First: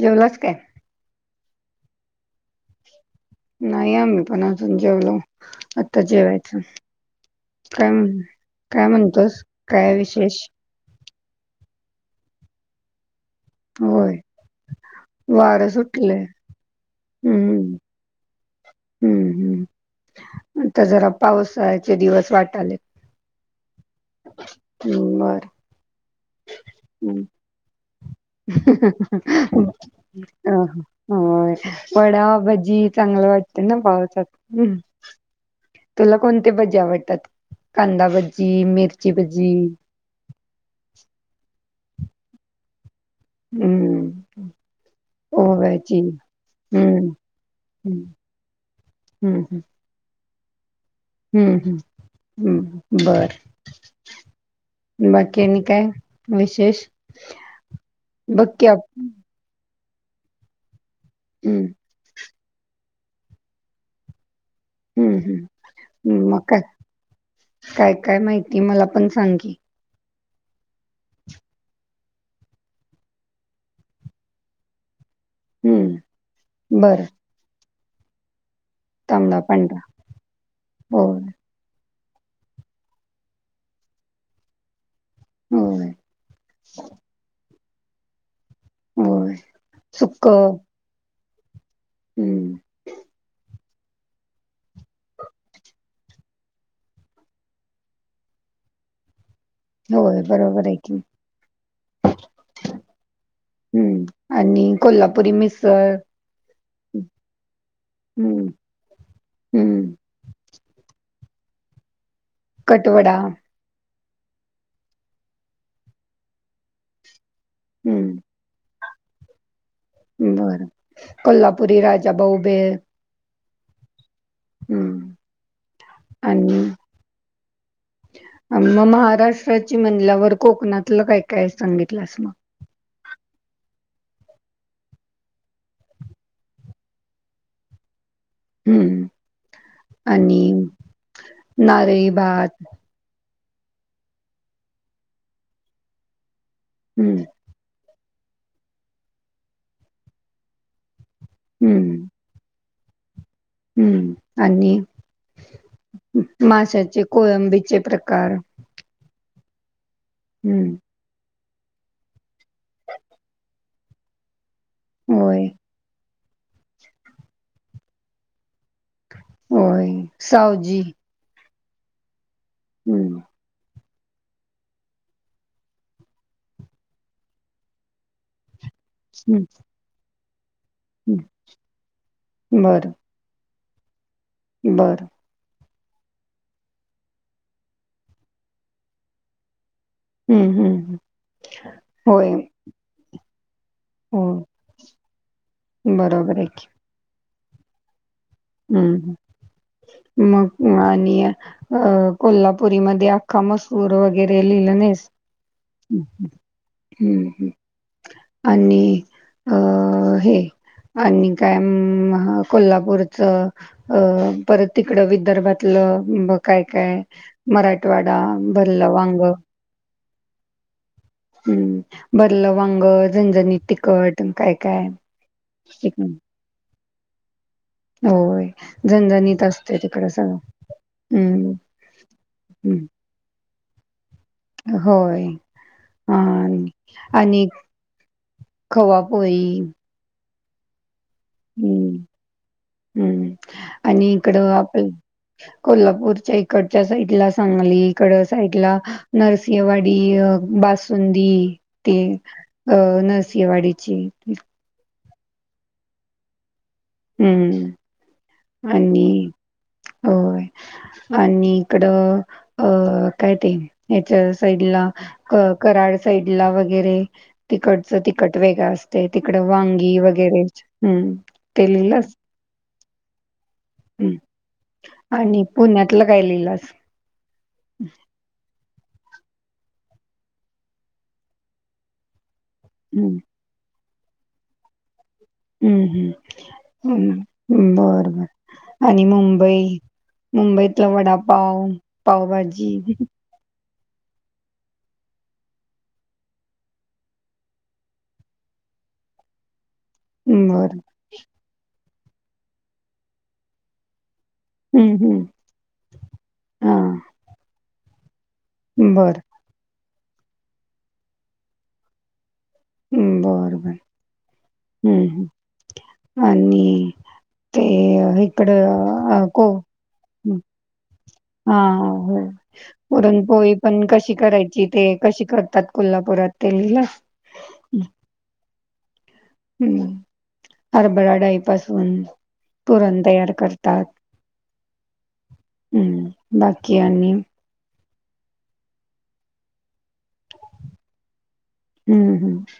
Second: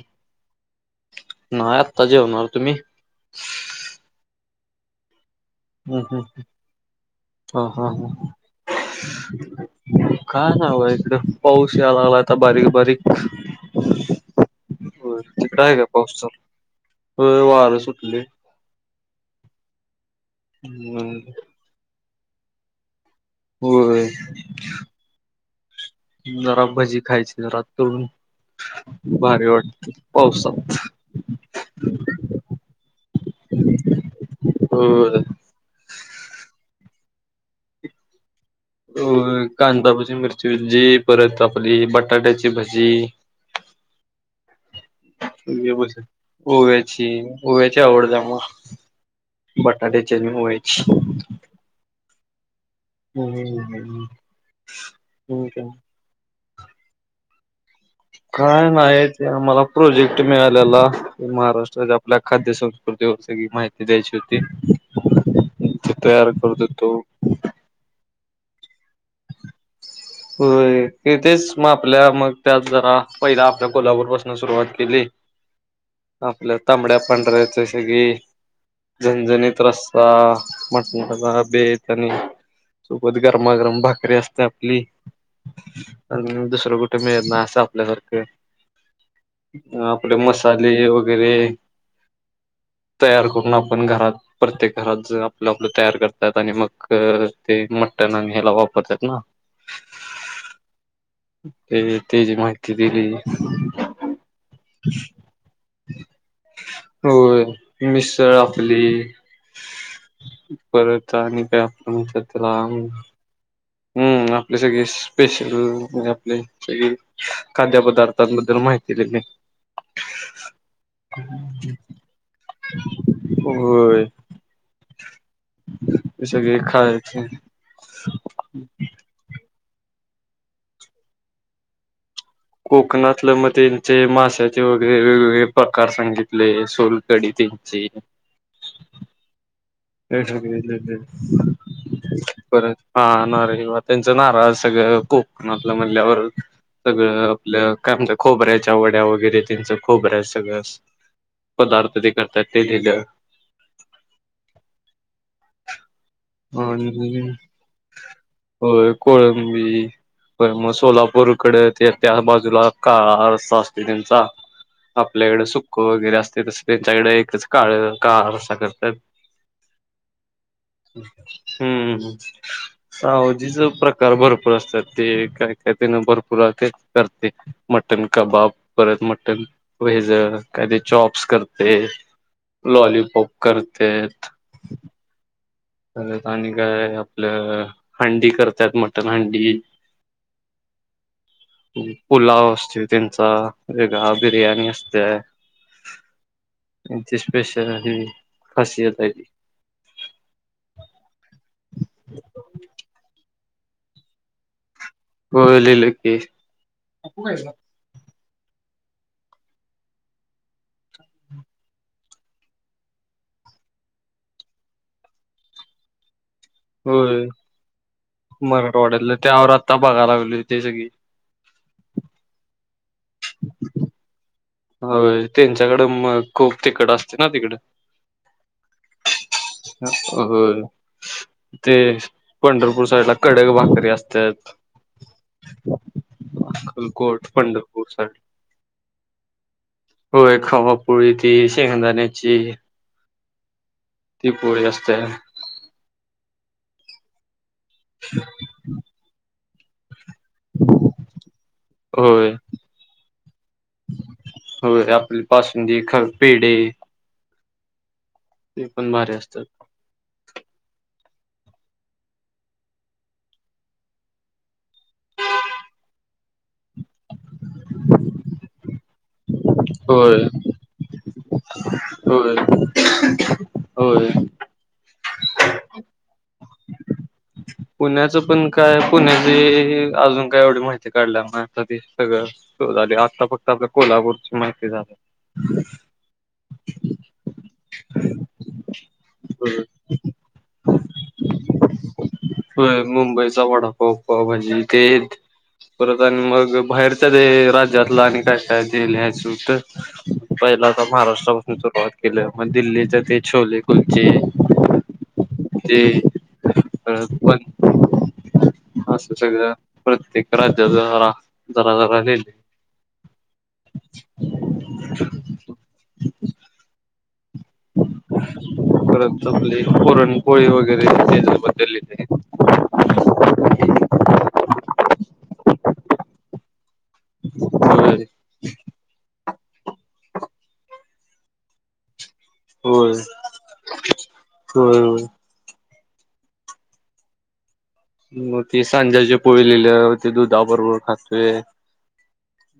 जेवलाच काय नाही आत्ता जेवन नार नाही आम्ही पण अजून जेवलो आता जेवायचं. ह ह काय ह म्हण काय म्हणतोस काय विशेष काय बा पाऊस यालागलाता बारीक बारीक. होय होय तिकडं वारं आहे का सुटलं पाऊस चालू होय वारं हम्म. सुटलंय हम्म हम्मता जरा हम्म पावसाचे दिवस वाट आले. होय जरा भजी हम्म. खायची जरा. तळून भारी वाटते पावसात वडा भजी चांग मला वाटत ना पावसात. हो तुला कोणते भजी आवडतात कांदा भजी अ मिरची भजी कांदाभजी, मिरचीभजी, परत आपली बटाट्याची भजी. हूं! व्यवस हम्म ओव्याची, ओव्याची हम्म आवडता म बटाट्या ची अन ओव्याची हूं हूं हूं! बर हम्म बाकी हम्म आणी काय विशेष बघकी काय आप नाही ते आम्हाला प्रोजेक्ट मिळालेला हम्म महाराष्ट्राच्या आपल्या. खाद्य संस्कृती व सगळी माहिती द्यायची होती हूं ते हूं तयार मग काय, करत होतो. काय, काय माहिती. ती मला पण सांगकी व्हयं तेथेच म आपल्या, मग त्यात जरा पहिला आपल्या कोल्हापूर पासन सुरुवात केली. हम्म आपल्या तांबड्या बरं पांढऱच्या सगी तांबडा झनझणीत पांढरा रस्ता मटणाचा होय जरा बेत सोबत गरमागरम भाकरी असते आपली. होय आणि दुसरं कुठ मिळत ना असं आपल्यासारखं. होय आपले सुक्क मसाले वगैरे. हम्म तयार करु ना आपण घरात प्रत्येक घरात ज आपलं आपलं तयार करतात आणि मग ते मटण आणि ह्याला वाप करतात ना. होय बरोबर आहे की ते ती जी माहिती दिली. हमम आणि कोल्हापुरी मिसळ. होय मिसळ हम्म आपली हम्म परत [unintelligible] कटवडा हम्म आपले सगळे स्पेशल म्हणजे आपले सगळे. हम्म खाद्यपदार्थांबद्दल माहिती दिली. बरं कोल्हापुरी राजा बाऊबे होय. जस आणि देेखावेचे म महाराष्ट्राची म्हनल्यावर कोकणातलं काय काय सांगितलंस मग कोकणातलं मग त्यांचे माश्याचे वगैरे वेगवेगळे प्रकार सांगितले सोलकडीचे [unintelligible] हमम. [unintelligible] नारळी भात किंवा त्यांचा नारळाच सगळ कोकणातलं म्हणल्यावर हम्म सगळं आपल. काय म्हणत खोबऱ्याच्या वड्या वगैरे त्यांचं खोबऱ्या सगळं पदार्थ हम्म ते करतात. [unintelligible] हम्म आणि आणि माश्याचे कोळंबीचे प्रकार मी मग हम्म सोलापूरकडे ते त्या बाजूला काळा रस्सा अस त्यांचा होय आपल्याकडें सुख वगैरे असत. ते त्यांच्याकडे एकच काळ काळ रस्सा करतात. होय सावजी. हमम हम्म सावजीच प्रका प्रकार भरपूर असतात ते काय काय त्ये भरपूर ते करते मटन कबाब परत हम्म मटन भेज काय ते चॉप्स करते हम्म बरं लॉलीपॉप. करतेत. बरं. परत आणि काय आपलं हंडी करतात मटण हंडी हम्म हम्म हम्म. होय पुलाव असते त्यांचा वेगळा हो बिर्याणी असते आहे बरोबर त्यांची स्पेशल. खासियत आहे हम् ती मग. आणि अ कोल्हापुरीमध्ये अख्खा मसूर वगैरे लिहिलं नाहीस. व्हय लिहिलं हम्म की. हम्म आणि अ हे आणि काय अमम कोल्हापूर च अअ परत तिकड विदर्भातलं बघ. काय काय होय मराठवाडा भरलं वांग. लिहिते सगळी. हम्म भरलं वांग, झणझणीत तिखट. काय-काय होय होय त्यांच्याकडं मग खूप तिखट असतय ना तिकडं होय झणझणीत. असतय तिकडं होय. सगळं हमम ते हम. पंढरपूर साईडला कडक भाकरी असतात होय अ खलकोट आणि पंढरपूर साईड. खवापोळी. होय खवापोळी ती हं, शेंगदाण्याची. हं. आणि ती इकडं पोळी आपल्य असते. कोल्हापूरच्या इकडच्या साईडला सांगलीकड साईडला नरसिंहवाडी ती अ बासुंदी ती होय अ नरसिंहवाडीची होय आपली बासुंदी, खव -पेढे हम्म ते पण आणि भारी असतात. होय आणि इकडं अ काय ते, याच्या साईडला कराड साइ कराडला वगैरे तिकडंच तिखट वेगळं असतय ते इकड वांगी वगैरे हम्म.. ते [inaudible] लिहिलास हो होय... होय हं. आणि पुण्यातलं काय लिहिलास? पुण्याचं पण [inaudible] काय पुण्याची अजून काय एवढी माहिती काढल्याली नाही आता ते सगळं होय आणि हम्म आता फक्त आपल्या कोल्हापूरची माहिती झालं हुं हुं.. हम्म.. बर बर आणि होय मुंबई मुंबईतला वडापाव, पावभाजी होय मुंबईचा वडापाव, पावभाजी ते परत आणि मग बाहेरच्या दे- राज्यातलं आणि काय काय ते लिहायच होतं [inaudible] पहिला बरं. तर महाराष्ट्रापासून सुरुवात केली मग दिल्लीच ते छोले कुलचे हुं.. हुं..,. ते हा परत पण असं सगळं प्रत्येक राज्याच जरा -जरा लिहिलंय हम्म. बर बर हुं हुं.. आणि ते इकड अ परत -को आपली पुरणपोळी वगैरे हा त्याच्याबद्दल लिहिलंय. होय पुरण पोळी पण कशी करायची? ते कशी करतात कोल्हापुरात ते लिहिलास [unintelligible] होय हुं हरभरा डाळीपासून होय पुरण तयार करतात होय होय. हम्म बाकी आणि मग ते सांज्याच्या पोळी लिहिल्या ते दुधाबरोबर खातोय, हं,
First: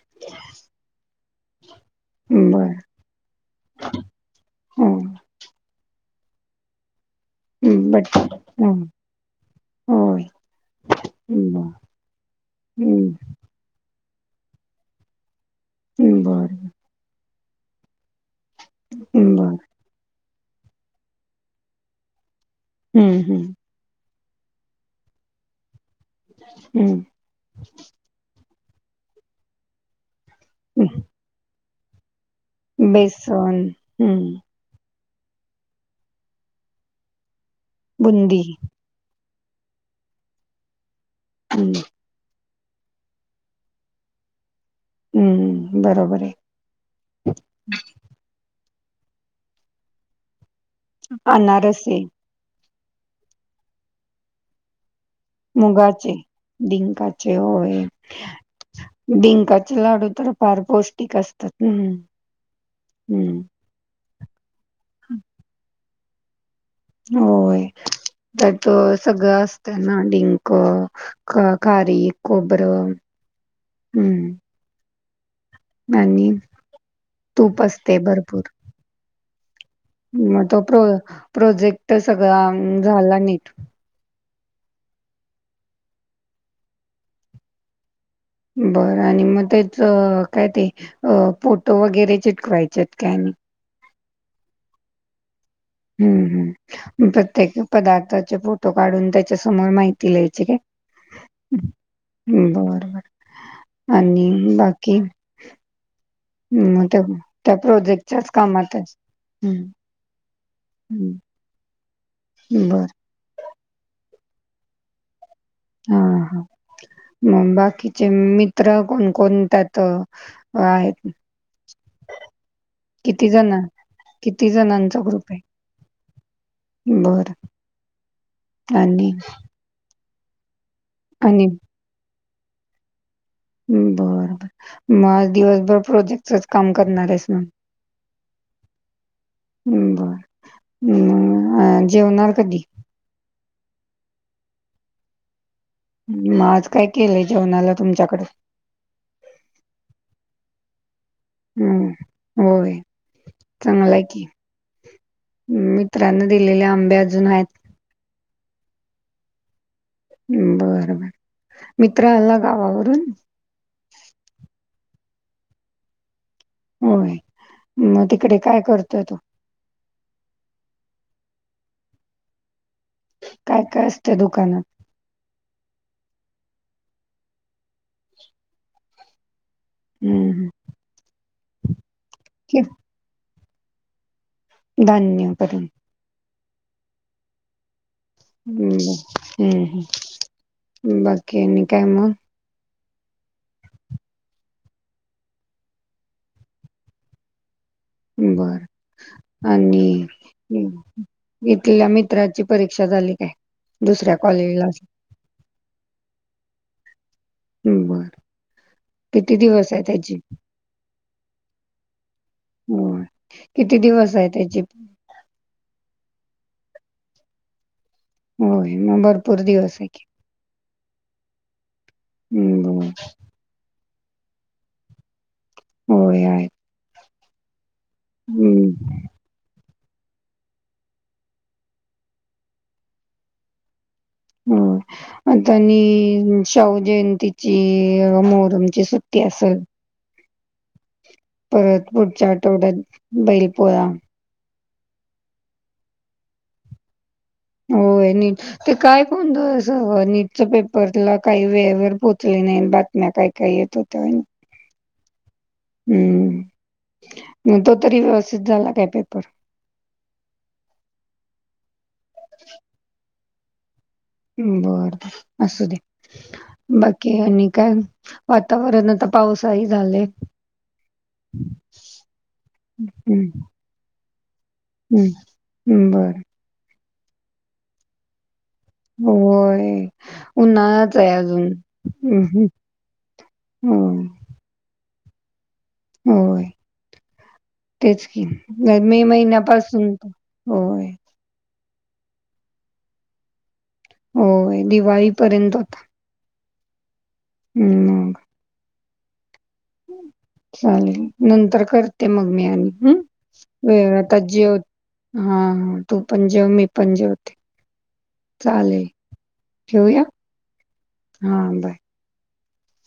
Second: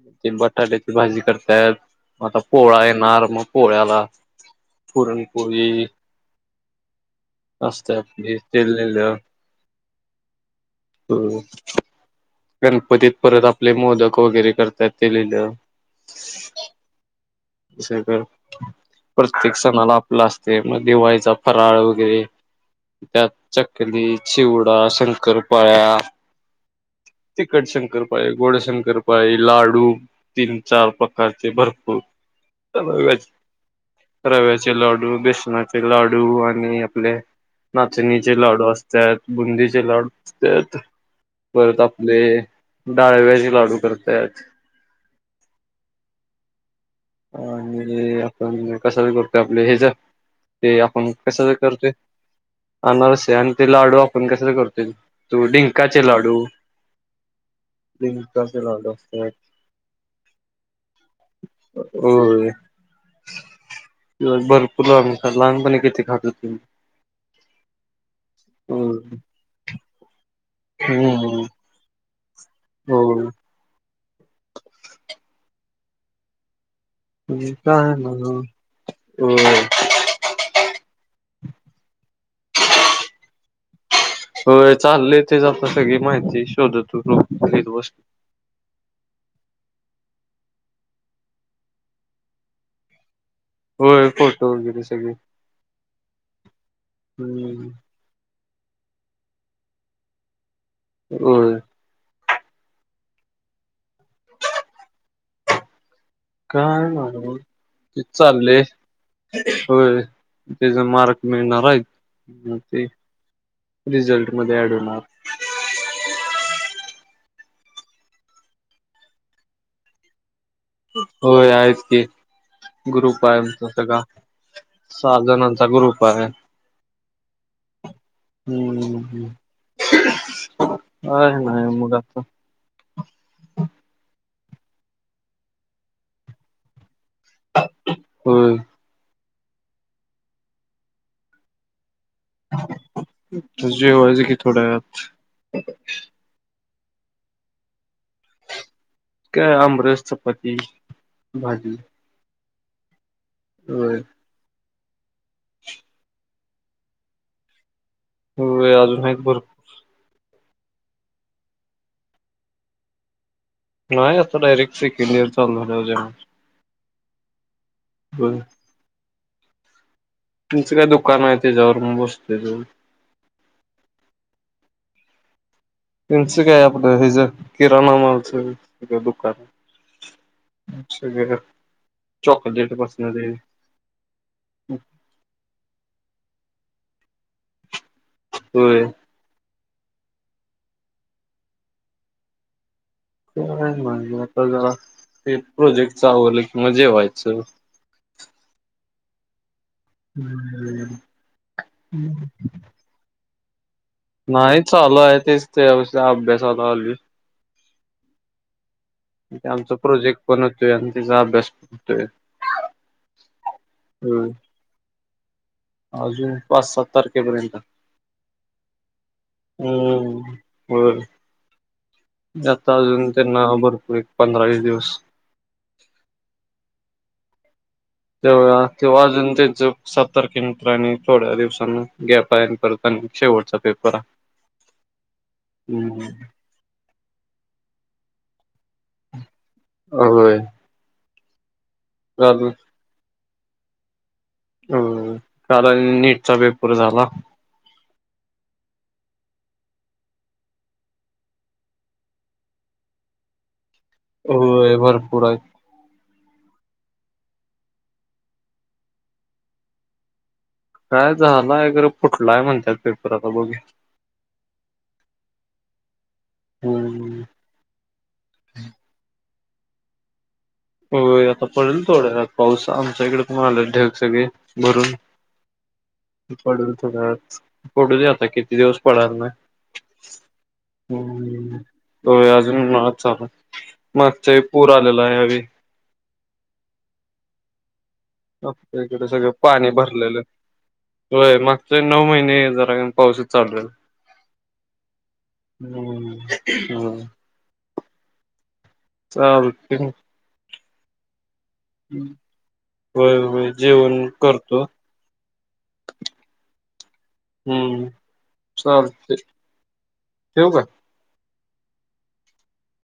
ते बटाट्याची भाजी करत्यात. मग आता हं. बरं. पोळा येणार, मग पोळ्याला हो. पुरणपोळी असत्या बट आपली ते हं. लिहीलं होय होय बरं. गणपतीत हं. परत आपले मोदक वगैरे करत्यात ते लिहिलं. बरं, [inaudible] सगळं प्रत्येक बरं. सणाला आपलं असतय म दिवाळीचा फराळ वगैरे हं, त्यात हं. चकली, चिवडा, शंकरपाळ्या, हम्म तिखट शंकरपाळी, गोड शंकरपाळी, लाडू तीन- चार प्रकारचे, भरपूर रव्याचे बेसन हम्म -रव्याचे लाडू, बेसनाचे लाडू आणि आपले नाचणीचे बुंदी लाडू असत्यात. बुंदीचे लाडू असत्यात, परत हम्म आपल डाळव्याचे लाडू करत्यात. हम्म,, बरोबर आहे. आणि,, आपण कशाच करतो? आपले हेजं.. ते आपण कशाच करतोय? अनारसे आणरसे आणि ते लाडू आपण कशाच करतोय? तो डिंकाचे मुगाचे, लाडू डिंकाचे होय. डिंकाचे लाडू असतात डिंकाचे लाडू तर फार पौष्टिक असतात न होय, [inaudible] भरपूर लाडू लहानपणी किती खात हुतो मी होय, त्यात सगळं असतंय ना डिंक हम्म अ खारिक, खोबरं, होय हम्म.. आणि तूप काय असतय नव्ह भरपूर. होय. [inaudible] मग तो प्रो प्रोजेक्ट सगळा ऽऽझाला नीट. होय चाललेय तेच, आता सगळी माहिती शोधत हुतो. लित बसलोऽऽ बरं आणि मग त्याचऽऽ काय ते अ फोटो वगैरे चिटकवायच्यात काय आणि. होय,, फोटो वगैरे सगळे. हम्म, हम्, प्रत्येक हम्म पदार्थाचे फोटो ऽऽ तो काढून त्याच्यासमोर माहिती ल्यायची काय. होय. बरबर,, आणि बाकी. मग काय, त्या म त्या ते प्रोजेक्टच्याच चाललेय, कामात आहेस? हं, होय. त्याचा हं. मार्क मिळणार आहीत. म ते बरं. रिझल्ट मध्ये ऍड होणार. हा, ह मग बाकीचे मित्र कोण कोण त्यातऽऽ होय आहेच की. ग्रुप किती आहे जण आमचा सगळा,, किती जणांचा सा ग्रुप आहे? जणांचा ग्रुप आहे. बरं हम्म आणि हम्. अ आणि ना मुलाात बर बर,, मग आज दिवसभर प्रोजेक्टचच काम करणार आहेसऽऽ होय. हम् बर हम्,, मम आता जेवायच की थोड्या वेळात. मग आज काय केलंय जेवणाला तुमच्याकडंऽऽ काय आमरस, चपाती, भाजी, हम्म होय,,, चांगलं होय आहे कि. मित्रांन दिलेले आंबे अजून आहेतऽऽ होे अजूनून माहित भरपूर. बर, बर, मित्र आला गावावरून. नाही आता डायरेक्ट सेकंड इयर चालू झाल्यावर ऽऽ होय म,, ग तिकडे काय करतोय तू तुमचं काय दुकान आहे त्याच्यावर म बसतोय जाऊन काय, काय असतय दुकानात. त्यांचं काय आपलं हे जं, किराणा मालचं दुकान. हम्म हम्म. ग ठीक चॉकलेट पासनं तेऽऽ धान्य पर्यंत. ह् होय हम्म ह, बाकी आनी काय मग. काय नाय,, आता जरा ते प्रोजेक्ट च आवरलं की मग जेवायचं. बर. आणि इथल्या मित्राची परीक्षा झाली काय? दुसऱ्या नाही कॉलेजला चालू आहे, तेच ते अ अभ्यासाला आलुय. हम् बर. किती इथं दिवस आमचा आहे त्याची प्रोजेक्ट पण हुतोय आणि तिजा अभ्यास पण हुतोय. होय, किती दिवस आहे त्याची अजून पाच सात तारखेपर्यंत हाय. होयं मग भरपूर दिवस आहे की. हम्म बर जाता हं, अजून तेंना नाव भरपूर पंधरावीस दिवस. होयं हाय. तेवा तेव्हा अजून तेंच सत्तर कि. मीटर हाय आणि थोड्या दिवसानं गॅप हाय न परत आणि शेवटचा पेपर हा हो अनं त्यांनी शाहुजी न तिची मोहर ची सुट्टी असलं. होयं. परत पुढच्या आठवड्यात बैल पोळा. होयं, कारण नीटचा पेपर झाला. होय नीट, ते काय गोंधळ सं नीटच पेपरला काही वेळेवर पोचले नाय, बातम्या काय काय येत होत्या. होयं भरपूर हायत. हम्म म तो तरी व्यवस्थित झाला काय पेपर? काय झालाय, खरं फुटलाय म्हणत्यात पेपर आता बघू या. बर असू दे. बाकी हम्म आणि काय, वातावरण आता पावसाळी झालंय. होयं, आता पडलं थोड्या वेळात पाऊस, आमच्याकडं हं, पण आलेत ढग सगळे, भरून. हम्म बरं. त्येला पडू दे आता कित किती दिवस पडालं नाही, होय. उन्हाळाच आहे अजून. हूं हं, होय, हं. अजून म [unintelligible] चालू मागच्या वेळी पूर आलेला, ह्यावेळी होयं. तेच की, आपल्या मे इकडे सगळं पाणी महिन्यापासून, होय. तरी नऊ महिने जरा [unintelligible] कमी पाऊसच चालू हाय. हो, दिवाळीपर्यंत होता. हो. हम्म. चालतं ठेवू मग. चालेल नंतर करते मग मी आणि हम्म. होय होय वेळ जेवण आता जेव, करतो हा तू पण जेव मी पण जेवते. हम्म चालेल चालते ठीवूया, ठेवू का हा बाय.